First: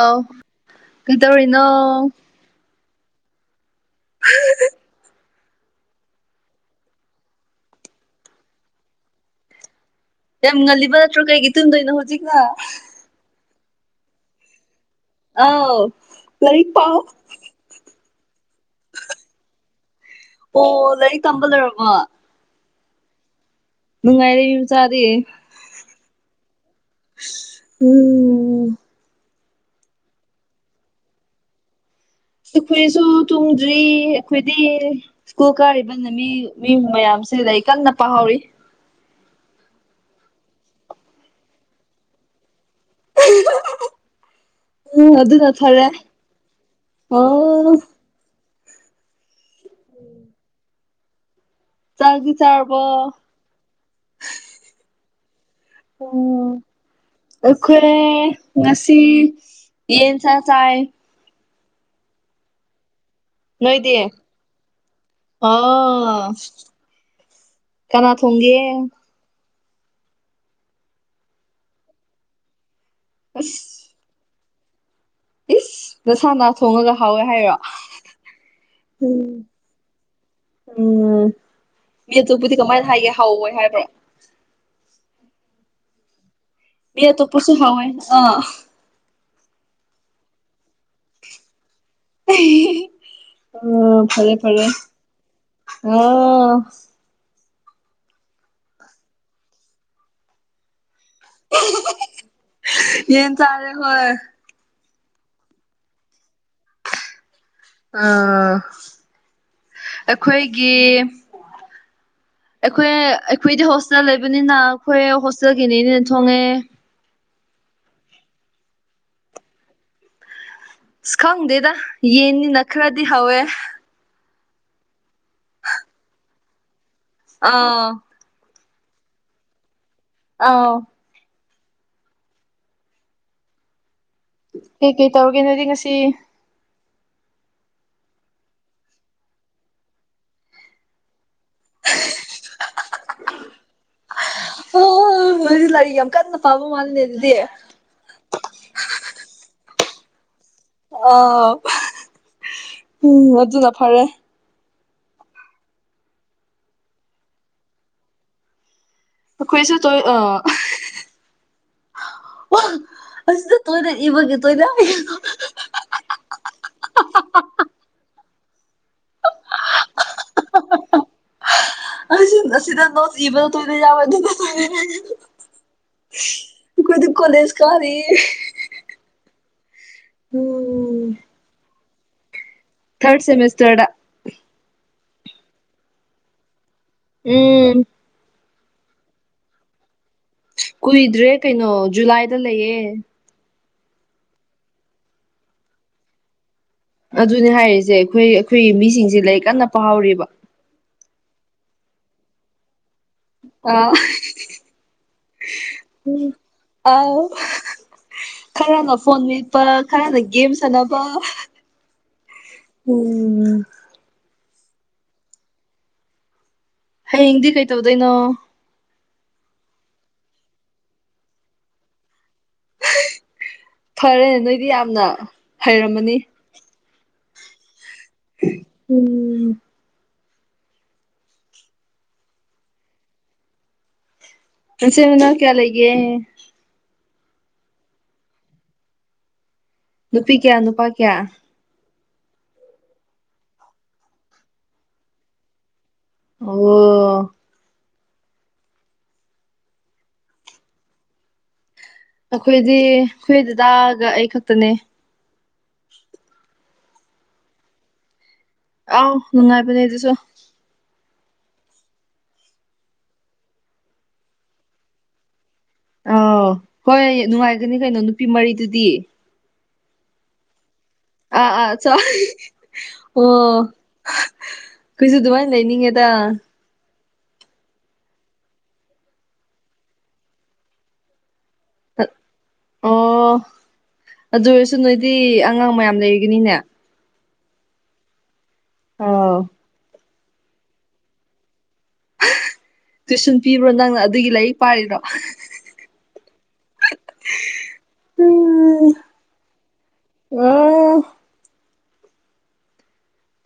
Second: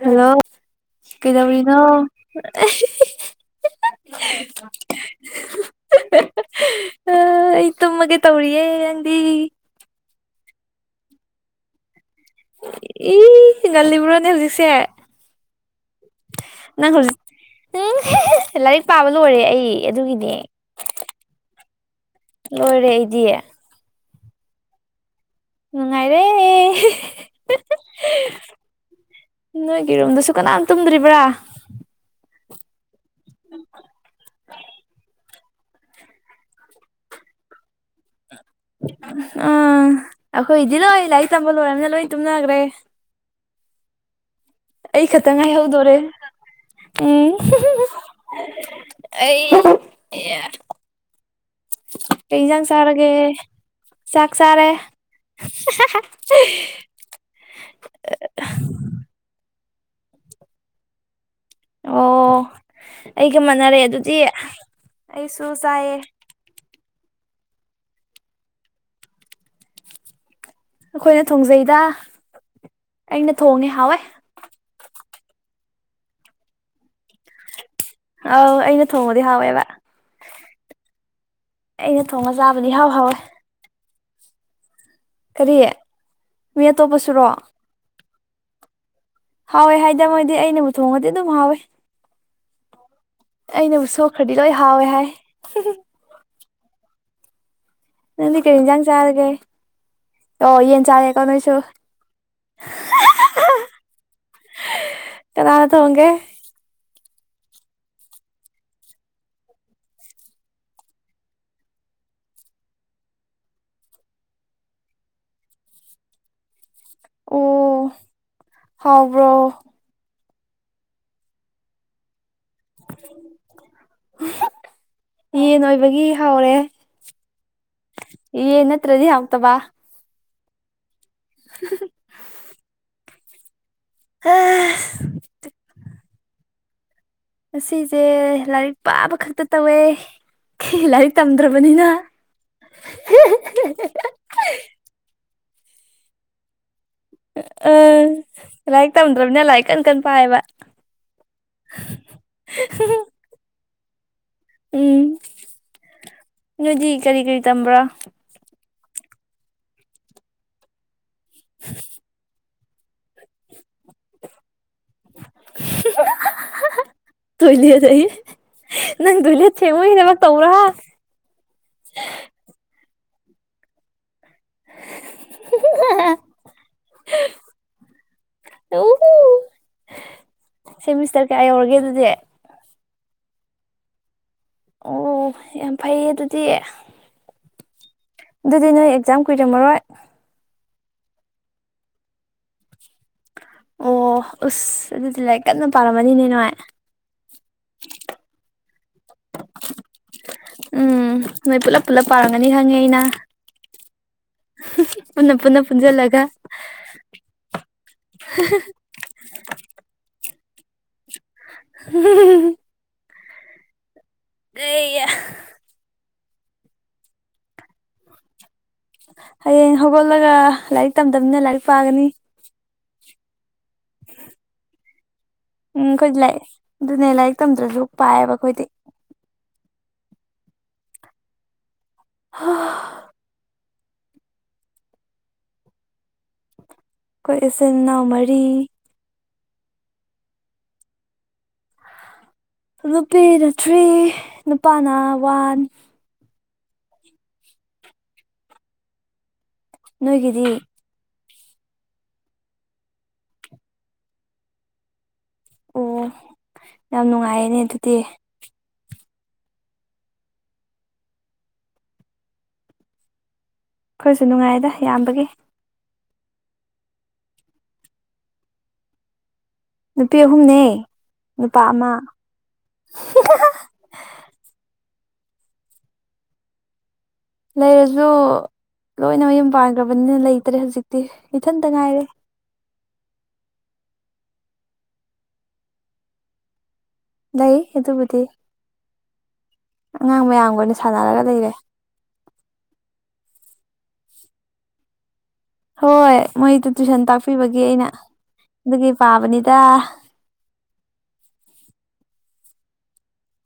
ꯑꯥꯎ ꯍꯜꯂꯣ ꯀꯩꯗꯧꯔꯤꯅꯣ ꯀꯩꯗꯧꯧꯕꯔꯤꯅꯣ [unintelligible] ꯑꯩ ꯇꯨꯝꯃꯒꯦ ꯇꯧꯔꯤꯌꯦ ꯅꯪꯗꯤ ꯌꯥꯝ ꯉꯜꯂꯤꯕ ꯅꯠꯇ꯭ꯔꯣ ꯀꯩꯒꯤ ꯇꯟꯗꯣꯏꯅꯣ ꯍꯧꯖꯤꯛꯅ ꯏ ꯉꯜ ꯨꯔꯅ ꯍꯖꯤꯁꯦ ꯑꯥꯎ ꯂꯥꯏꯔꯤꯛ ꯅꯪ ꯄꯥꯎ ꯍꯧꯖꯤꯛ ꯎꯝ ꯂꯥꯏꯔꯤꯛ ꯄꯥꯕ ꯂꯣꯏꯔꯦ ꯑꯩ ꯑꯗꯨꯒꯤꯅꯦ ꯑꯣ ꯂꯥꯏꯔꯤꯛ ꯇꯝꯕ ꯂꯩꯔꯔꯕ ꯂꯣꯏꯔꯦ ꯑꯩꯗꯤ ꯅꯨꯡꯉꯥꯏꯔ ꯌ ꯆꯗꯦ ꯎꯝ ꯅꯨꯡꯉꯥꯏꯔꯦ ꯅꯣꯏꯒꯤ ꯔꯨꯝꯗꯁꯨ ꯀꯅꯥꯝ ꯇꯨꯝꯗ꯭ꯔꯤꯕ꯭ꯔꯥ ꯑꯩꯈꯣꯏꯁꯨ ꯇꯣꯡꯗ꯭ꯔꯤ ꯑꯩꯈꯣꯏꯗꯤ ꯁ꯭ꯀꯨꯜ ꯀꯥꯔꯤꯕꯅ ꯃꯤ ꯃꯤ ꯃꯌꯥꯝꯁꯤꯗ ꯀꯟꯅ ꯄꯥꯍꯧꯔꯤ ꯎꯝ ꯑꯩꯈꯣꯏꯗꯤ ꯂꯣꯏ ꯂꯥꯏꯔꯤꯛ ꯇꯝꯕ ꯂꯣꯏꯔꯕꯅꯤꯅ ꯂꯣꯏ ꯇꯨꯝꯅꯈ꯭ꯔꯦ ꯑꯩ ꯎꯝ ꯈꯠꯇꯉ ꯑꯗꯨꯅ ꯐꯔꯦ ꯍꯎꯗꯣꯣꯔꯦ ꯎꯝ ꯑꯣ ꯑꯩ ꯆꯥꯛꯇꯤ ꯀꯩꯖꯥꯡ ꯆꯥꯔꯕꯣ ꯁꯔꯒꯦ ꯆꯈ ꯁꯔꯦ ꯎꯈꯔꯦ ꯌꯦꯟ ꯆ ꯆꯥꯏ ꯑꯣ ꯑꯩꯒ ꯃꯥꯟꯅꯔꯦ ꯅꯣꯏꯗꯤ ꯑꯗꯨꯗꯤ ꯑꯩꯁꯨ ꯆꯥꯏꯌꯦ ꯑ ꯀꯅꯥ ꯊ ꯍꯣꯡꯒꯦ ꯑꯩꯈꯣꯏꯅ ꯊꯣꯡꯖꯩꯗ ꯑꯩꯅ ꯊꯣꯡꯉꯦ ꯑꯁ ꯍꯥꯎꯋꯏ ꯏꯁ ꯅꯁꯥꯅꯥ ꯊꯣꯡꯉꯒ ꯍꯥꯎꯋꯦ ꯍꯥꯏꯔꯣ ꯑꯥꯎ ꯑꯩꯅ ꯊꯣꯡꯕꯗꯤ ꯎꯝ ꯍꯥꯎꯋꯦꯕ ꯎꯝ ꯑꯩꯅ ꯃꯤ ꯊꯣꯡꯉ ꯑꯆꯄꯨꯗꯤ ꯆꯥꯕꯗꯤ ꯀꯃꯥꯏꯅ ꯏꯍꯥꯎ ꯍꯥꯏꯒꯦ ꯍꯥꯎꯋꯦ ꯍꯥꯎꯑꯣꯏ ꯍꯥꯏꯕ꯭ꯔꯣ ꯀꯔꯤꯌꯦ ꯃꯤ ꯇ ꯄꯁꯨ ꯍꯥꯏꯋꯥꯣꯏ ꯑ ꯍꯥꯎꯋꯦ ꯍꯥꯏꯗ ꯃꯣꯏꯗꯤ ꯑꯩꯅꯕꯨ ꯊꯣꯡꯉꯗꯤ ꯑꯗꯨꯝ ꯍꯥꯎꯋꯦ ꯑꯩꯅꯕꯨ ꯑꯣ ꯁꯣꯛꯈ꯭ꯔꯗꯤ ꯐꯔꯦ ꯂꯣꯏ ꯐꯔꯦ ꯍꯥꯎꯋꯦ ꯍꯥꯏ ꯑꯣ ꯅꯪꯗꯤ ꯀꯩ ꯌꯦꯟꯖꯥꯡ ꯆꯥꯔꯒꯦ ꯑꯣ ꯌꯦꯟ ꯆꯥꯔꯦ ꯇ ꯆꯣ ꯌꯦꯟ ꯆꯥꯔꯦ ꯍꯣꯏ ꯀꯅꯥꯅꯠꯇ ꯍꯣꯡꯒꯦ ꯑꯥ ꯑꯩꯈꯣꯏꯒꯤ ꯑꯩꯈꯣꯏ ꯑꯩꯈꯣꯏꯗꯤ ꯍꯣꯁꯇꯦꯜ ꯂꯩꯕꯅꯤꯅ ꯑꯩꯈꯣꯏ ꯍꯣꯁꯇꯦꯜꯒꯤꯅꯦꯅꯦꯅ ꯊꯣꯡꯉꯦ ꯑꯣ ꯍꯥꯎꯕ꯭ꯔꯣ ꯑꯁ ꯈꯪꯗꯦꯗ ꯌꯦꯟꯅꯤꯅ ꯈꯔꯗꯤ ꯍꯧꯋꯦ ꯌꯦꯟ ꯑꯣꯏꯕꯒꯤ ꯍꯥꯎꯔꯦ ꯑꯥ ꯌꯦꯟ ꯅꯠꯇꯔꯥꯗꯤ ꯍꯥꯎꯇꯕ ꯑꯥꯎ [unintelligible] [unintelligible] ꯀꯩ ꯀꯩ ꯇꯧꯔꯒꯦ ꯅꯣꯏꯗꯤ ꯉꯁꯤ ꯉꯁꯤꯖꯦ ꯂꯥꯏꯔꯤꯛ ꯄꯥꯕ ꯈꯛꯇ ꯇꯧꯋꯦ ꯂꯥꯏꯔꯤꯛ ꯇꯝꯗ꯭ꯔꯥꯕꯅꯤꯅ ꯑꯣ ꯃꯗꯤ ꯂꯥꯏꯔꯤꯛ ꯌꯥꯝ ꯀꯟꯅ ꯄꯥꯕ ꯃꯥꯜꯂꯅꯦ ꯑꯗꯨꯗꯤ ꯑꯝ ꯂꯥꯏꯔꯤꯛ ꯇꯝꯗ꯭ꯔꯕꯅ ꯂꯥꯏꯔꯤꯛ ꯀꯟ ꯀꯟ ꯄꯥꯏꯌꯦꯕ ꯑꯣ ꯎꯝ ꯑꯗꯨꯅ ꯐꯔꯦ ꯎꯝ ꯅꯣꯏꯗꯤ ꯀꯔꯤ ꯀꯔꯤ ꯇꯝꯕ꯭ꯔꯥ ꯑꯈꯣꯏꯁꯨ ꯇꯣꯏ ꯑꯥ [unintelligible] ꯑꯣ ꯑꯁꯤꯗ ꯇꯣꯏꯅ ꯏꯕꯒꯤ ꯇꯣꯏꯅ [unintelligible] ꯇꯣꯏꯂꯦꯠ ꯑꯥ ꯌꯦ ꯅꯪ ꯇꯣꯏꯂꯦꯠ ꯊꯦꯡꯕꯒꯤ ꯊꯕꯛ ꯇꯧꯕ꯭ꯔꯥ ꯍꯥ ꯑꯁꯤꯗ ꯅꯣꯠꯁ ꯏꯕꯗꯣ ꯇꯣꯏꯂꯦꯠ ꯌꯥꯎꯕ ꯑꯗꯨꯅ ꯑꯈꯣꯏꯗꯤ ꯀꯣꯂꯦꯖ ꯀꯥꯔꯤ ꯑꯣ ꯎꯝ ꯁꯦꯃꯤꯁꯇꯔ ꯀꯌꯥ ꯌꯧꯔꯒꯦ ꯑꯗꯨꯗꯤ ꯊꯥꯔꯠ ꯁꯦꯃꯤꯁꯇꯔꯗ ꯑꯣ ꯌꯥꯝ ꯐꯩꯌꯦ ꯑꯗꯨꯗꯤ ꯎꯝ ꯑꯗꯨꯗꯤ ꯅꯣꯏ ꯑꯦꯛꯖꯥꯝ ꯀꯨꯏꯔꯝꯃꯔꯣꯏ ꯀꯨꯏꯗ꯭ꯔꯦ ꯀꯩꯅꯣ ꯖꯨꯂꯥꯏꯗ ꯂꯩꯌꯦ ꯑꯣ ꯎꯁ ꯑꯗꯨꯗꯤ ꯂꯥꯏꯛ ꯀꯟꯅ ꯄꯥꯔꯝꯃꯅꯤꯅꯦ ꯅꯣꯏ ꯑꯗꯨꯅꯦ ꯍꯥꯏꯔꯤꯖꯦ ꯑꯩꯈꯣꯏ ꯑꯩꯈꯣꯏ ꯃꯤꯁꯤꯡꯁꯦ ꯂꯥꯔꯤꯛ ꯀꯟꯅ ꯄꯥꯍꯥꯎꯔꯤꯕ ꯎꯝ ꯅꯣꯏ ꯄꯨꯂꯞ ꯄꯨꯜꯂꯞ ꯄꯥꯔꯝꯒꯅꯤ ꯈꯪꯉꯦ ꯑꯩꯅ ꯑꯥ ꯄꯨꯟꯅ ꯄꯨꯟꯅ ꯄꯨꯟꯖꯜꯂꯒ ꯑꯥꯎ ꯈꯔꯅ ꯐꯣꯟ ꯃꯦꯠꯄ ꯈꯔꯅ ꯒꯦꯝ ꯁꯥꯟꯅꯕ [unintelligible] ꯑꯣꯝ ꯒꯩꯌꯥ ꯍꯌꯦꯡꯗꯤ ꯀꯩꯇꯧꯗꯣꯏꯅꯣ ꯍꯌꯦꯡ ꯍꯧꯒꯠꯂꯒ ꯂꯥꯏꯔꯤꯛ ꯇꯝꯗꯝꯅꯤꯅ ꯂꯥꯏꯔꯤꯛ ꯄꯥꯒꯅꯤ ꯐꯔꯦ ꯅꯣꯏꯗꯤ ꯌꯥꯝꯅ ꯎꯝ ꯍꯩꯔꯝꯃꯅꯤ ꯑꯩꯈꯣꯏꯗꯤ ꯂꯥꯏꯛ ꯑꯗꯨꯅꯦ ꯂꯥꯏꯔꯤꯛ ꯇꯝꯗ꯭ꯔꯁꯨ ꯄꯥꯏꯑꯕ ꯑꯩꯈꯣꯏꯗꯤ ꯎꯝ ꯍꯥ ꯅꯆꯤꯟ ꯅꯅꯥꯎ ꯀꯌꯥ ꯂꯩꯒꯦ ꯑꯩꯈꯣꯏ ꯏꯆꯤꯟ ꯏꯅꯥꯎ ꯃꯔꯤ ꯅꯨꯄꯤ ꯀꯌꯥ ꯅꯨꯄꯥ ꯀꯌꯥ ꯅꯨꯄꯤꯅ ꯊ꯭ꯔꯤ ꯅꯨꯄꯥꯅ ꯋꯥꯟ ꯑꯣ ꯑꯣ ꯅꯣꯏꯒꯤꯗꯤ ꯑꯩꯈꯣꯏꯗꯤ ꯈꯣꯏ ꯗꯗꯥꯒ ꯑꯩ ꯈꯛꯇꯅꯦ ꯑꯣ ꯌꯥꯝ ꯅꯨꯡꯉꯥꯏꯌꯦꯅꯦ ꯑꯗꯨꯗꯤ ꯑꯥꯎ ꯅꯨꯡꯉꯥꯏꯕꯅꯦ ꯑꯗꯨꯁꯨ ꯑꯩꯈꯣꯏꯁꯨ ꯅꯨꯡꯉꯥꯏꯗ ꯌꯥꯝꯕꯒꯤ ꯑ ꯍꯣꯏ ꯅꯨꯡꯉꯥꯏꯒꯅꯤ ꯀꯩꯅꯣ ꯅꯨꯄꯤ ꯃꯔꯤꯗꯨꯗꯤ ꯅꯨꯄꯤ ꯑꯍꯨꯝꯅꯦ ꯑ ꯅꯨꯄꯥ ꯑꯥ ꯆꯣ ꯑꯃ ꯑꯣ ꯑꯩꯈꯣꯏꯁꯨ ꯑꯗꯨꯃꯥꯏꯅ ꯂꯩꯅꯤꯡꯉꯦꯗ ꯂꯩꯔꯁꯨ ꯂꯣꯏꯅ ꯃꯌꯨꯝ ꯄꯥꯟꯈ꯭ꯔꯕꯅꯤꯅ ꯂꯩꯇ꯭ꯔꯦ ꯍꯧꯖꯤꯛꯇꯤ ꯏꯊꯟꯇ ꯉꯥꯏꯔꯦ ꯑꯣ ꯑꯗꯨ ꯑꯣꯏꯔꯁꯨ ꯅꯣꯏꯗꯤ ꯑꯉꯥꯡ ꯃꯌꯥꯝ ꯂꯩꯒꯅꯤꯅꯦ꯫ ꯂꯩ ꯑꯗꯨꯕꯨꯗꯤ ꯑꯥꯎ ꯑꯉꯥꯡ ꯃꯌꯥꯝꯒ ꯑꯣꯏꯅ ꯁꯥꯟꯅꯔꯒ ꯂꯩꯔꯦ ꯇꯨꯏꯁꯟ ꯄꯤꯕ꯭ꯔꯣ ꯅꯪꯅ ꯑꯗꯨꯒꯤ ꯂꯥꯏꯔꯤꯛ ꯄꯥꯔꯤꯔꯣ ꯍꯣꯏ ꯃꯣꯏꯗꯨ ꯇꯨꯏꯁꯟ ꯇꯥꯛꯄꯤꯕꯒꯤ ꯑꯩꯅ ꯑꯗꯨꯒꯤ ꯎꯝ ꯄꯥꯕꯅꯤꯗ꯫ ꯑꯣ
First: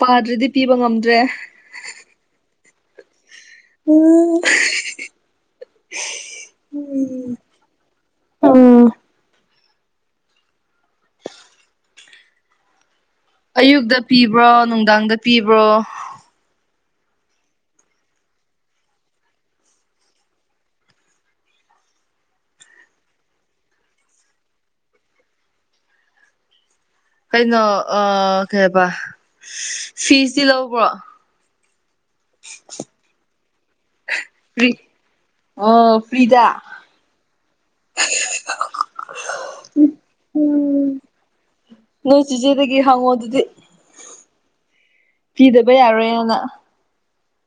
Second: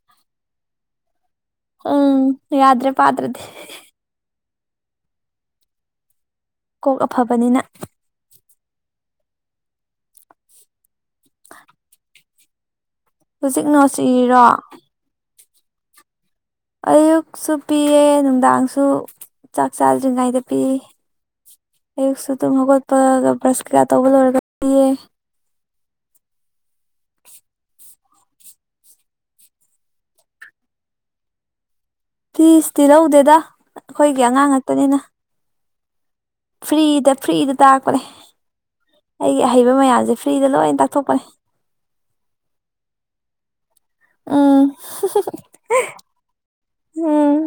ꯄꯥꯗ꯭ꯔꯤꯗꯤ ꯄꯤꯕ ꯉꯝꯗ꯭ꯔꯦ꯫ ꯎꯝ ꯌꯥꯗ꯭ꯔꯦ ꯄꯥꯇꯗ꯭ꯔꯗꯤ꯫ ꯎꯝ ꯀꯣꯛ ꯑꯐꯕꯅꯤꯅ꯫ ꯑꯣ ꯍꯧꯖꯤꯛ ꯑꯌꯨꯛꯇ ꯅꯣꯠꯁ ꯏꯔꯤꯔꯣ ꯄꯤꯕ꯭ꯔꯣ ꯅꯨꯡꯗꯥꯡꯗ ꯄꯤꯕ꯭ꯔꯣ꯫ ꯑꯌꯨꯛꯁꯨ ꯄꯤꯌꯦ ꯅꯨꯡꯗꯥꯡꯁꯨ ꯆꯥꯛ ꯆꯥꯗ꯭ꯔꯤꯉꯩꯗ ꯄꯤ꯫ ꯑꯌꯨꯛ ꯁꯨ ꯇꯨꯝ ꯍꯧꯒꯣꯠꯄꯒ ꯕ꯭ꯔꯁ ꯀꯩꯀꯥ ꯇꯧꯕꯗ ꯑꯣꯏꯔꯒ ꯄꯤꯌꯦ꯫ ꯀꯩꯅꯣ ꯑꯥ ꯀꯩꯍꯥꯏꯕ ꯐꯤꯁꯇꯤ ꯂꯧꯕ꯭ꯔꯣ꯫ ꯐꯤꯁꯇꯤ ꯂꯧꯗꯦꯗ ꯑꯩꯈꯣꯏꯒꯤ ꯑꯉꯥꯡ ꯐ꯭ꯔꯤ ꯉꯥꯛꯇꯅꯤꯅ꯫ ꯑꯣ ꯐ꯭ꯔꯤꯗꯥ ꯐ꯭ꯔꯤꯗ ꯐ꯭ꯔꯤꯗ ꯇꯥꯛꯄꯅꯦ ꯑꯩꯒꯤ ꯑꯍꯩꯕ ꯃꯌꯥꯝꯁꯦ ꯐ꯭ꯔꯤꯗ ꯂꯣꯏꯅ ꯎꯝ ꯇꯥꯛꯊꯣꯛꯄꯅꯦ ꯅꯣꯏ ꯆꯦꯆꯦꯗꯒꯤ ꯍꯪꯉꯣ ꯑꯗꯨꯗꯤ ꯎꯝ ꯄꯤꯗꯕ ꯌꯥꯔꯣꯏꯅ꯫ ꯎꯝ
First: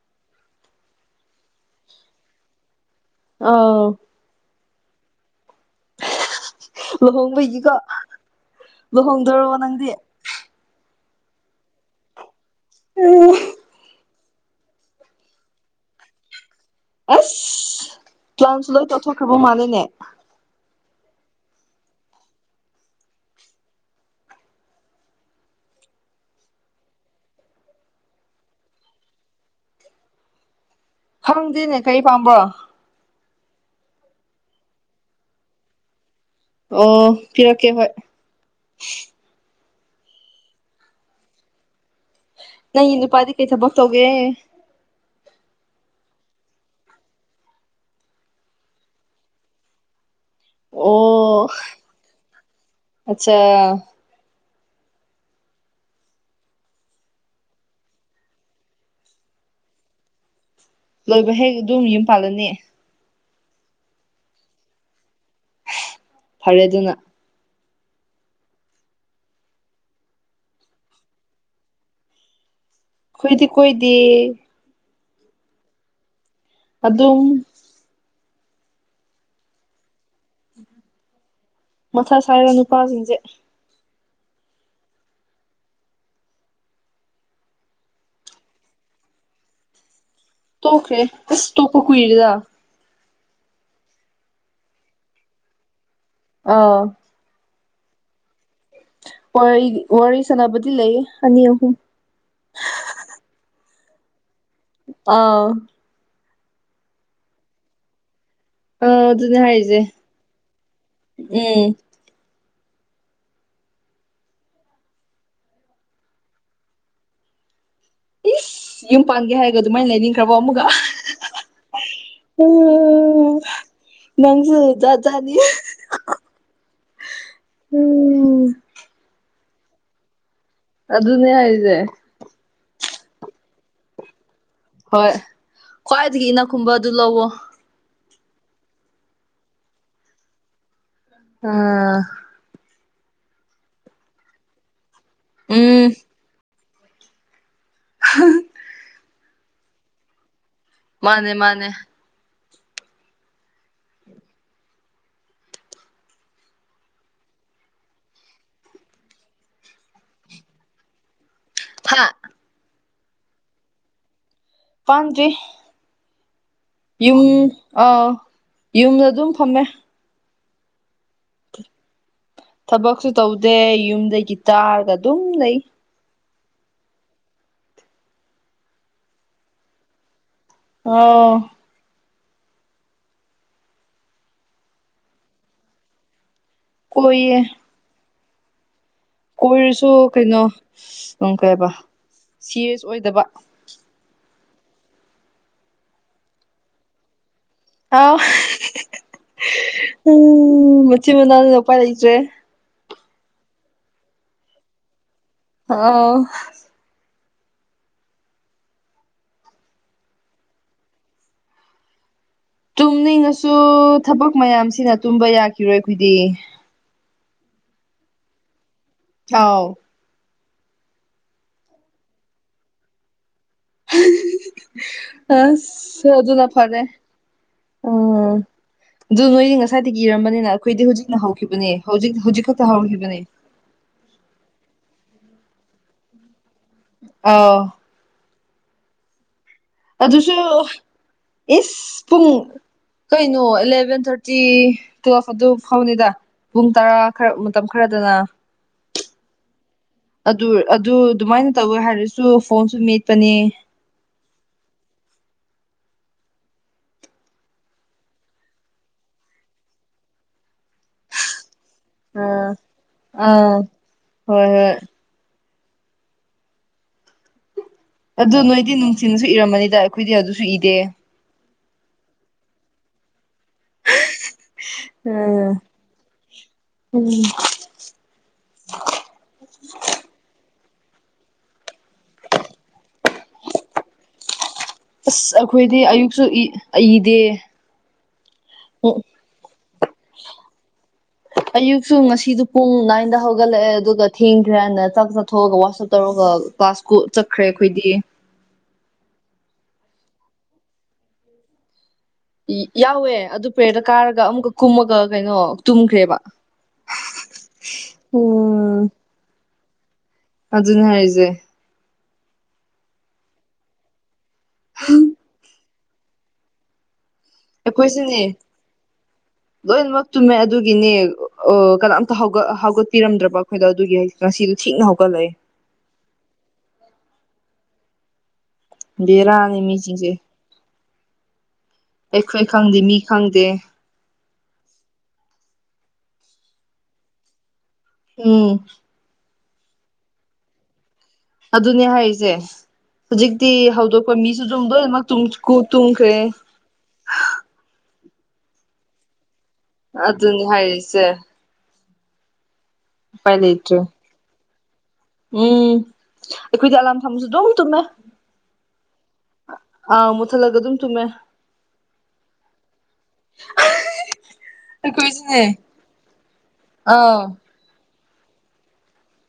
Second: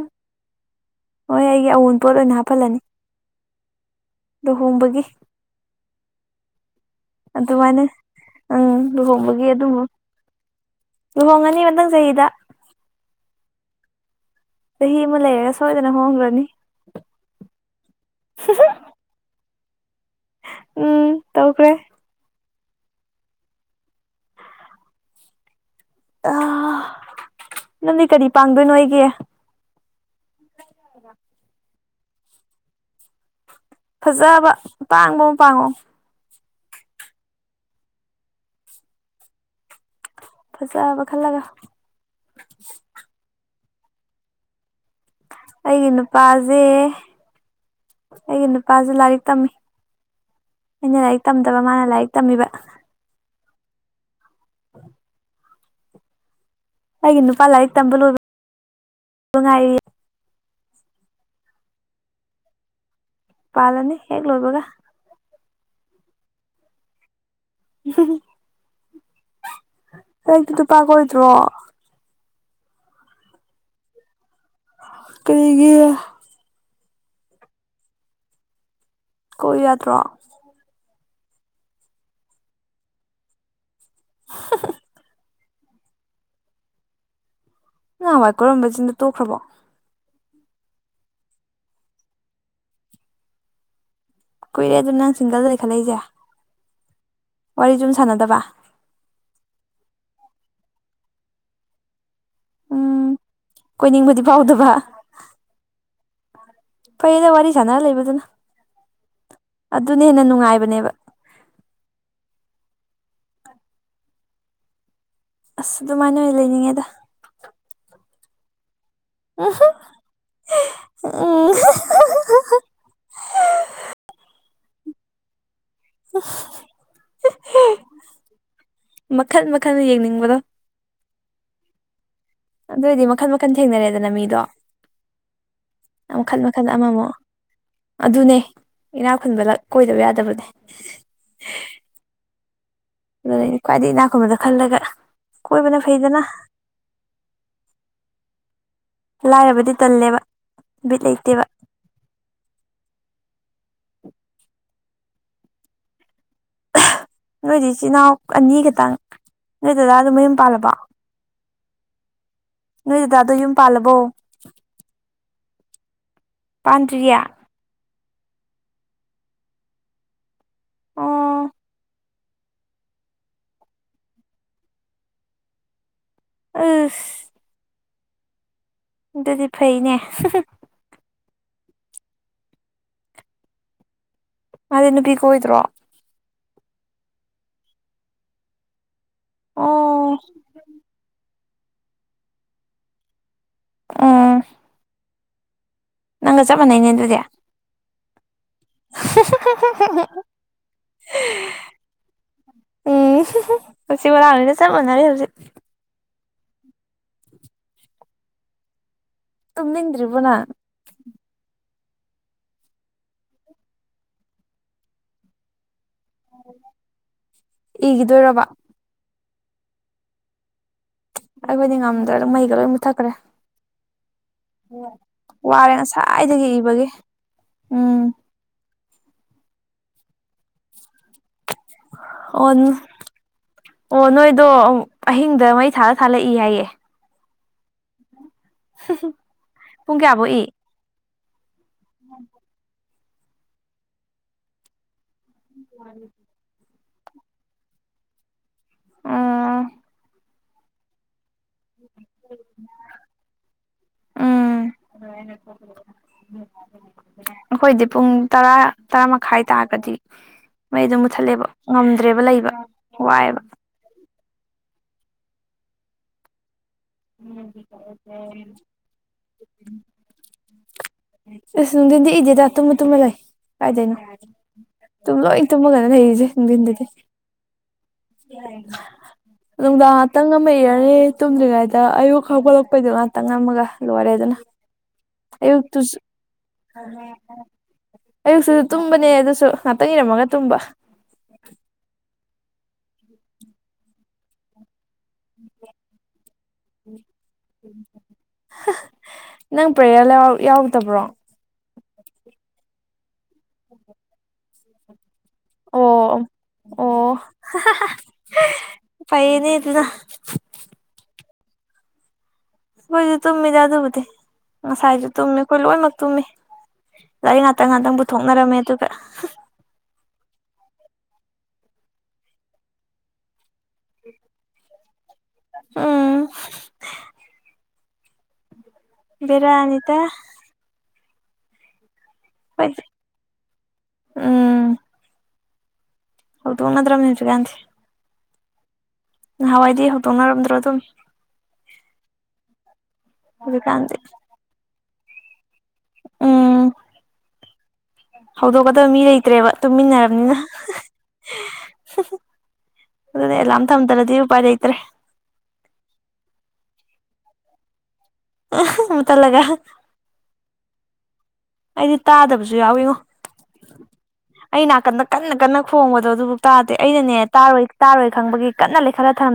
ꯃꯣꯏ ꯑꯩꯒꯤ ꯑꯑꯣꯟ ꯄꯣꯠ ꯑꯣꯏꯅ ꯍꯥꯞꯍꯜꯂꯅꯤ꯫ ꯑꯥꯎ ꯂꯨꯍꯣꯡꯕꯒꯤ ꯂꯨꯍꯣꯡꯕꯒꯤꯀꯣ ꯑꯗꯨꯃꯥꯏꯅ ꯑꯪ ꯂꯨꯍꯣꯡꯕꯒꯤ ꯂꯨꯍꯣꯡꯗꯣꯔꯕꯣ ꯑꯗꯨꯝꯕ ꯅꯪꯗꯤ ꯂꯨꯍꯣꯡꯉꯅꯤ ꯃꯊꯪ ꯆꯍꯤꯗ ꯎꯝ ꯆꯍꯤ ꯑꯃ ꯂꯩꯔꯒ ꯁꯣꯏꯗꯅ ꯍꯣꯡꯈ꯭ꯔꯅꯤ꯫ ꯑꯁ ꯄ꯭ꯂꯥꯟꯁꯨ ꯂꯣꯏ ꯇꯣꯠꯊꯣꯛꯈ꯭ꯔꯕ ꯃꯥꯟꯂꯦꯅꯦ꯫ ꯎꯝ ꯇꯧꯈ꯭ꯔꯦ꯫ ꯑ ꯅꯪꯗꯤ ꯀꯔꯤ ꯄꯥꯡꯗꯣꯏꯅꯣ ꯑꯩꯒꯤ꯫ ꯈꯪꯗꯦꯅꯦ ꯀꯔꯤ ꯄꯥꯝꯕ꯭ꯔꯣ꯫ ꯐꯖꯕ ꯑꯇꯥꯡꯕ ꯑꯃ ꯄꯥꯡꯉꯣ ꯑꯣ ꯄꯤꯔꯛꯀꯦ ꯍꯣꯏ ꯐꯖꯕ ꯈꯜꯂꯒ ꯅꯪꯒꯤ ꯅꯨꯨꯄꯥꯗꯤ ꯀꯩ ꯊꯕꯛ ꯇꯧꯒꯦ꯫ ꯑꯩꯒꯤ ꯅꯨꯄꯥꯁꯦ ꯑꯩꯒꯤ ꯅꯨꯄꯥꯁꯦ ꯂꯥꯏꯔꯤꯛ ꯇꯝꯃꯤ꯫ ꯑꯩꯅ ꯂꯥꯏꯔꯤꯛ ꯇꯝꯗꯕ ꯃꯥꯅ ꯂꯥꯏꯔꯤꯛ ꯇꯝꯃꯤꯕ꯫ ꯑꯆꯥ ꯎ [unintelligible] ꯑꯩꯒꯤ ꯅꯨꯄꯥ ꯂꯥꯏꯔꯤꯛ ꯇꯝꯕ ꯂꯣꯏꯕ ꯉꯥꯏꯔꯤ꯫ ꯂꯣꯏꯕ ꯍꯦꯛ ꯑꯗꯨꯝ ꯌꯨꯝ ꯄꯥꯜꯂꯅꯤ꯫ ꯄꯜꯂꯅꯤ ꯍꯦꯛ ꯂꯣꯏꯕꯒ꯫ ꯐꯔꯦ ꯑꯗꯨꯅ ꯅꯪꯗꯤ ꯅꯨꯄꯥ ꯀꯣꯏꯗ꯭ꯔꯣ꯫ ꯑꯩꯈꯣꯏꯗꯤ ꯀꯣꯏꯗꯦ꯫ ꯀꯔꯤꯒꯤ꯫ ꯑꯗꯨꯝ꯫ ꯀꯣꯏꯌꯨ ꯌꯥꯗ꯭ꯔꯣ꯫ ꯃꯊꯥ ꯁꯥꯏ ꯅꯨꯄꯥꯁꯤꯡꯁꯦ꯫ [inaudible] ꯅꯍ ꯋꯥꯏ ꯀꯣꯏꯔꯝꯕ ꯆꯤꯟꯗꯣ ꯇꯣꯛꯈ꯭ꯔꯕꯣ꯫ ꯇꯣꯈꯔꯦ ꯑꯁ ꯇꯣꯛꯄ ꯀꯨꯏꯔꯗꯥ꯫ ꯀꯨꯏꯔꯦꯗꯅ ꯁꯤꯡꯒꯜꯗ ꯈꯠꯂꯛꯏꯁꯦ꯫ ꯑꯥ꯫ ꯋꯥꯔꯤ ꯁꯨ ꯁꯥꯟꯅꯗꯕ꯫ ꯋꯥꯔꯤ ꯋꯥꯔꯤ ꯁꯥꯟꯅꯕꯗꯤ ꯂꯩꯌꯦ ꯑꯅꯤ ꯑꯍꯨꯝ꯫ ꯎꯝ ꯀꯣꯏꯅꯤꯡꯕꯗꯤ ꯐꯥꯎꯗꯕ꯫ ꯑꯥ꯫ ꯐꯩꯌꯦꯅ ꯋꯥꯔꯤ ꯁꯥꯟꯅꯔ ꯂꯩꯕꯗꯨꯅ꯫ ꯑ ꯑꯗꯨꯅꯦ ꯍꯥꯏꯁꯦ ꯑꯗꯨꯅ ꯍꯦꯟꯅ ꯅꯨꯡꯉꯥꯏꯕꯅꯦꯕ ꯎꯝ ꯑꯁ ꯑꯗꯨꯃꯥꯏꯅ ꯑꯣꯏꯅ ꯂꯩꯅꯤꯡꯉꯦꯗ꯫ ꯏꯁ ꯌꯨꯝ ꯄꯥꯟꯒꯦ ꯍꯥꯏꯔꯒ ꯑꯗꯨꯃꯥꯏꯅ ꯂꯩꯅꯤꯡꯈ꯭ꯔꯕꯣ ꯑꯃꯒ ꯎ ꯅꯪꯁꯨ ꯖꯥꯠ ꯖꯥꯠꯅꯤ ꯎꯝ ꯃꯈꯜ ꯃꯈꯜ ꯌꯦꯡꯅꯤꯡꯕꯗꯣ꯫ ꯑꯗꯨꯅꯦ ꯍꯥꯏꯁꯦ꯫ ꯑꯗꯨꯑꯣꯏꯗꯤ ꯃꯈꯟ ꯃꯈꯟ ꯊꯦꯡꯅꯔꯦꯗꯅ ꯃꯤꯗꯣ꯫ ꯍꯣꯏ ꯈ꯭ꯋꯥꯏꯗꯒꯤ ꯃꯈꯜ ꯃꯈꯜ ꯏꯅꯛꯈꯨꯝꯕ ꯑꯗꯨ ꯑꯃꯃꯨꯛ ꯂꯧꯋꯣ꯫ ꯑꯗꯨꯅꯦ ꯏꯅꯥ ꯈꯨꯟꯕ ꯀꯣꯏꯗꯕ ꯌꯥꯗꯕꯅꯦ꯫ ꯎꯝ꯫ ꯑꯗꯨꯅꯦ ꯈ꯭ꯋꯥꯏꯗꯗꯒꯤ ꯏꯅꯥꯛ ꯈꯨꯟꯕꯗꯨ ꯈꯜꯂꯒ ꯀꯣꯏꯕꯅ ꯎꯝ ꯐꯩꯗꯅ꯫ [inaudible] ꯂꯥꯏꯔꯕꯗꯤ ꯇꯜꯂꯦꯕ꯫ ꯕꯤꯠ ꯃꯥꯅꯦ ꯂꯩꯇꯦꯕ ꯃꯥꯅꯦ꯫ ꯅꯣꯏꯗꯤ ꯏꯆꯤꯜ ꯏꯅꯥꯎ ꯑꯅꯤ ꯈꯛꯇꯪ ꯅꯣꯏꯗꯨꯗ ꯑꯗꯨꯝ ꯃꯌꯨꯝ ꯄꯥꯜꯂꯕꯣ꯫ ꯐꯥ꯫ ꯅꯣꯏ ꯗꯥꯗꯣ ꯌꯨꯝ ꯄꯥꯜꯂꯕꯣ꯫ ꯄꯥꯟꯗꯔꯤ꯫ ꯄꯥꯟꯗ꯭ꯔꯤꯌꯦ ꯌꯨꯝ ꯑꯥꯎ ꯌꯨꯝꯗ ꯑꯗꯨꯝ ꯐꯝꯃꯦ꯫ ꯑꯥ꯫ ꯊꯕꯛꯁꯨ ꯇꯧꯗꯦ ꯌꯨꯝꯗꯒꯤ ꯇꯥꯔꯒ ꯑꯗꯨꯝ ꯂꯩ꯫ ꯑꯥꯁ ꯑꯗꯨꯗꯤ ꯐꯩꯅꯦ꯫ ꯑꯣꯥꯎ ꯃꯥꯗꯤ ꯅꯨꯄꯤ ꯀꯣꯏꯗ꯭ꯔꯣ꯫ ꯀꯣꯏꯌꯦ꯫ ꯀꯣꯏꯔꯁꯨ ꯑꯣ ꯀꯩꯅꯣ ꯎꯝ ꯀꯩꯕ ꯁꯤꯔꯁ ꯑꯣꯏꯗꯕ꯫ ꯑꯥ꯫ ꯅꯪꯒ ꯆꯥꯄ ꯃꯥꯟꯅꯩꯅꯦ ꯑꯗꯨꯗꯤ꯫ ꯑꯥꯎ ꯎꯝ ꯃꯆꯤꯟ ꯃꯅꯥꯎꯅ ꯎꯄꯥꯏ ꯂꯩꯇ꯭ꯔꯦ꯫ ꯎꯝ ꯃꯥꯆꯤꯟ ꯃꯅꯧ ꯅꯤꯅ ꯆꯥꯞ ꯃꯅꯔꯦ ꯍꯧꯖꯤ꯫ ꯍꯥꯎ ꯇꯨꯝꯅꯤꯡꯗ꯭ꯔꯤꯕꯣ ꯅꯪ ꯇꯨꯝꯅꯤꯡꯉꯁꯨ ꯊꯕꯛ ꯃꯌꯥꯝꯁꯤꯅ ꯇꯨꯝꯕ ꯌꯥꯈꯤꯔꯣꯏ ꯑꯩꯈꯣꯏꯗꯤ ꯏꯒꯤꯗꯣꯏꯔꯕ ꯍꯥꯎ ꯑꯩꯈꯣꯏꯗꯤ ꯉꯝꯗ꯭ꯔꯦ ꯑꯗꯨ ꯃꯩꯒ ꯂꯣꯏ ꯃꯨꯊꯠꯈ꯭ꯔꯦ ꯋꯥꯔꯦ ꯑꯁ ꯗꯨꯅ ꯉꯁꯥꯏꯗꯒꯤ ꯐꯔꯦ ꯏꯕꯒꯤ ꯎꯝ ꯑꯗꯨ ꯅꯣꯏꯗꯤ ꯉꯁꯥꯏꯗꯒꯤ ꯏꯔꯝꯕꯅꯤꯅ ꯑꯩꯈꯣꯏꯗꯤ ꯍꯧꯖꯤꯛꯅ ꯍꯧꯈꯤꯕꯅꯦ ꯍꯧꯖꯤꯛ ꯍꯧꯖꯤꯛ ꯑꯣ ꯈꯛꯇ ꯍꯧꯈꯤꯕꯅꯦ ꯑꯣ ꯅꯣꯏꯗꯣ ꯑꯍꯤꯡꯗ ꯃꯩ ꯊꯥꯜ ꯂ ꯊꯥꯜ ꯂ ꯏ ꯍꯥꯏꯌꯦ ꯑꯥꯎ [unintelligible] ꯄꯨꯡ ꯀꯌꯥꯐꯧ ꯑꯗꯨꯁꯨ ꯏ ꯏꯁ ꯄꯨꯡ ꯀꯩꯅꯣ ꯑꯦꯂꯦꯚꯦꯟ ꯊꯥꯔꯇꯤ ꯇꯨꯋꯦꯜꯐ ꯑꯗꯨ ꯐꯥꯎꯅꯤꯗ ꯄꯨꯡ ꯇꯔꯥ ꯈꯔ ꯃꯇꯝ ꯈꯔꯗꯅ ꯑ‌ꯣ ꯑꯗꯨ ꯑꯗꯨ ꯑꯗꯨꯃꯥꯏꯅ ꯇꯧꯋꯦ ꯍꯥꯏꯔꯁꯨ ꯐꯣꯟꯁꯨ ꯃꯦꯠꯄꯅꯦ ꯎꯝ ꯑꯩꯈꯣꯏꯗꯤ ꯄꯨꯡ ꯇꯔꯥ ꯇꯔꯥ ꯃꯈꯥꯏ ꯇꯥꯔꯒꯗꯤ ꯃꯩ ꯑꯗꯨꯝ ꯃꯨꯠꯊꯠꯂꯦꯕ ꯉꯝꯗ꯭ꯔꯦꯕ ꯑꯥ ꯂꯩꯕ ꯋꯥꯏꯑꯦꯕ ꯑꯥ ꯍꯣꯏ ꯍꯣꯏ [unintelligible] ꯑꯗꯨ ꯅꯣꯏꯗꯤ ꯅꯨꯡꯊꯤꯅꯁꯨ ꯏꯔꯝꯃꯅꯤꯗ ꯑꯩꯈꯣꯏꯗꯤ ꯑꯗꯨꯁꯨ ꯏꯗꯦ ꯏꯁ ꯅꯨꯡꯊꯤꯟꯗꯤ ꯏꯗꯦꯗ ꯇꯨꯝꯃ ꯇꯨꯝꯃ ꯂꯩ ꯀꯥꯏꯗꯩꯅꯣ ꯇꯨꯝ ꯂꯣꯏ ꯎꯝ ꯇꯨꯝꯃꯒꯅ‌ꯦ ꯂꯩꯔꯤꯖ‌ꯦ ꯅꯨꯡꯗꯤꯟꯗꯗꯤ ꯎꯝ [unintelligible] ꯅꯨꯡꯗꯥꯡ ꯉꯥꯛꯇꯪ ꯑꯃ ꯥꯏꯔꯅꯤ ꯇꯨꯝꯗ꯭ꯔꯤꯉꯩꯗ ꯑꯌꯨꯛ ꯍꯧꯒꯠꯂꯛꯄꯩꯗꯣ ꯉꯍꯥꯛꯇꯪ ꯑꯝꯃꯥꯒ ꯂꯣꯏꯔꯦ ꯑꯗꯨꯅ ꯑꯁ ꯑꯩꯈꯣꯏꯗꯤ ꯑꯌꯨꯛꯇꯨꯁꯨ ꯑꯌꯨꯛꯁꯨ ꯏ ꯏꯗꯦ ꯑꯌꯨꯛꯁꯨ ꯇꯨꯝꯕꯅꯦ ꯑꯗꯨꯁꯨ ꯉꯥꯛꯇꯪ ꯏꯔꯝꯃꯒ ꯇꯨꯝꯕ ꯑꯌꯨꯛꯁꯨ ꯉꯁꯤꯗꯨ ꯄꯨꯡ ꯅꯥꯏꯟꯗ ꯍꯧꯒꯠꯂꯛꯑꯦ ꯑꯗꯨꯒ ꯊꯦꯡꯈ꯭ꯔꯦ ꯍꯥꯏꯅ ꯆꯥꯛ ꯆꯥ ꯊꯣꯛꯑꯒ ꯋꯥꯁꯥ ꯇꯧꯔꯒ ꯀ꯭ꯂꯥꯁ ꯀꯨ ꯆꯠꯈ꯭ꯔꯦ ꯑꯩꯈꯣꯏꯗꯤ ꯅꯪ ꯄ꯭ꯔꯦꯌꯥꯔ ꯂꯥꯎ ꯌꯥꯎꯔꯗꯕ꯭ꯔꯣ ꯌꯥꯎꯋꯦ ꯑꯗꯨ ꯄꯦꯔꯗ ꯀꯥꯔꯒ ꯑꯃꯨꯛꯀ ꯀꯨꯝꯃꯒ ꯀꯩꯅꯣ ꯇꯨꯝꯈ꯭ꯔꯦꯕ ꯑꯣ ꯑꯣ ꯎꯝ ꯐꯩꯌ‌ꯦꯅꯦ ꯑꯗꯨꯅ ꯑꯗꯨꯅꯦ ꯍꯥꯏꯖ‌ꯦ ꯑꯈꯣꯏꯁꯨ ꯇꯨꯝꯃꯤꯗꯤ ꯑꯗꯨꯕꯨꯗꯤ ꯉꯁꯥꯏꯖꯨ ꯇꯨꯝꯃꯤ ꯑꯩꯈꯣꯏ ꯂꯣꯏꯃꯛ ꯇꯨꯝꯃꯤ ꯂꯒꯥꯔꯤꯛ ꯉꯥꯛꯇꯪ ꯉꯥꯛꯇꯪ ꯑꯩꯈꯣꯏꯁꯤꯅꯦ ꯄꯨꯊꯣꯛꯅꯔꯝꯃꯦ ꯑꯗꯨꯒ ꯂꯣꯏꯅꯃꯛ ꯇꯨꯝꯃꯦ ꯑꯗꯨꯒꯤꯅꯦ ꯑ ꯀꯅꯥꯝꯇ ꯍꯧꯒꯠ ꯍꯩꯒꯠꯄꯤꯔꯝꯗ꯭ꯔꯕ ꯑꯩꯈꯣꯏꯗ‌ꯣ ꯑꯗꯨꯒꯤ ꯉꯁꯤ ꯊꯤꯡꯅ ꯍꯧꯒꯠꯂꯛꯑꯦ ꯎꯝ ꯕꯦꯔꯥꯅꯤ ꯕ‌ꯦꯔꯥꯅꯤꯗ ꯃꯤꯁꯤꯡꯁꯦ ꯑꯩꯈꯣꯏ ꯈꯪꯗꯦ ꯑꯩꯈꯣꯏꯗꯤ ꯃꯤ ꯈꯪꯗꯦ ꯎꯝ ꯍꯧꯗ‌ꯣꯛꯅꯗ꯭ꯔꯝ ꯅ‌ꯦ ꯍꯧꯖꯤꯛꯀꯥꯟꯗꯤ ꯎꯝ ꯅꯍꯥꯋꯥꯏꯗꯤ ꯍꯧꯗꯣꯛꯅꯔꯝꯗ꯭ꯔꯣ ꯑꯗꯨꯝ ꯑꯗꯨꯅꯦ ꯍꯥꯏꯖ‌ꯦ ꯍꯧꯖꯤꯛꯇꯤ ꯍꯧꯖꯤꯛꯀꯥꯟꯗꯤ ꯍꯧꯗꯣꯛꯄ ꯃꯤꯁꯨ ꯑꯗꯨꯝ ꯂꯣꯏꯅꯃꯛ ꯇꯨꯝ ꯀ‌ꯣ ꯇꯨꯝꯈꯔ‌ꯦ ꯎꯝ ꯍꯧꯗꯣꯛꯀꯗꯕ ꯃꯤ ꯂꯩꯇ꯭ꯔꯦꯕ ꯇꯨꯝꯃꯤꯟꯅꯔꯝꯅꯤꯅ ꯑꯗꯨꯅꯤ ꯍꯥꯏꯔꯤꯁꯦ ꯑꯗꯨꯅꯦ ꯎꯄꯥꯏ ꯑꯦꯂꯥꯝ ꯂꯩꯇ꯭ꯔꯦ ꯊꯝꯗ꯭ꯔꯥꯗꯤ ꯎꯄꯥꯏ ꯂꯩꯇꯔ‌ꯦ ꯎꯝ ꯑꯩꯈꯣꯏꯗꯤ ꯑꯦꯂꯥꯝ ꯊꯝꯃꯁꯨ ꯑꯗꯨꯝ ꯇꯨꯃꯃꯦ ꯃꯨꯊꯠꯂꯒꯥ ꯑꯥꯎ ꯃꯨꯠꯊꯠꯂꯒ ꯑꯗꯨꯝ ꯇꯨꯝꯃꯦ ꯑꯩꯗꯤ ꯇꯥꯗꯕꯁꯨ ꯌꯥꯎꯋꯦꯉꯣ ꯑꯩ ꯅꯥꯀꯟꯗ ꯀꯟꯅ ꯑꯩꯈꯣꯏꯁꯤꯅꯦ ꯀꯟꯅ ꯈꯣꯡꯕꯗꯣ ꯑꯗꯨꯐꯥꯎ ꯇꯥꯗꯦ ꯑꯩꯅꯅꯦ ꯑꯥ ꯇꯥ ꯇꯥꯔꯣꯏ ꯈꯪꯕꯒꯤ ꯀꯟꯅꯥ ꯂꯩꯈꯠꯂꯥ ꯊꯝꯃꯦ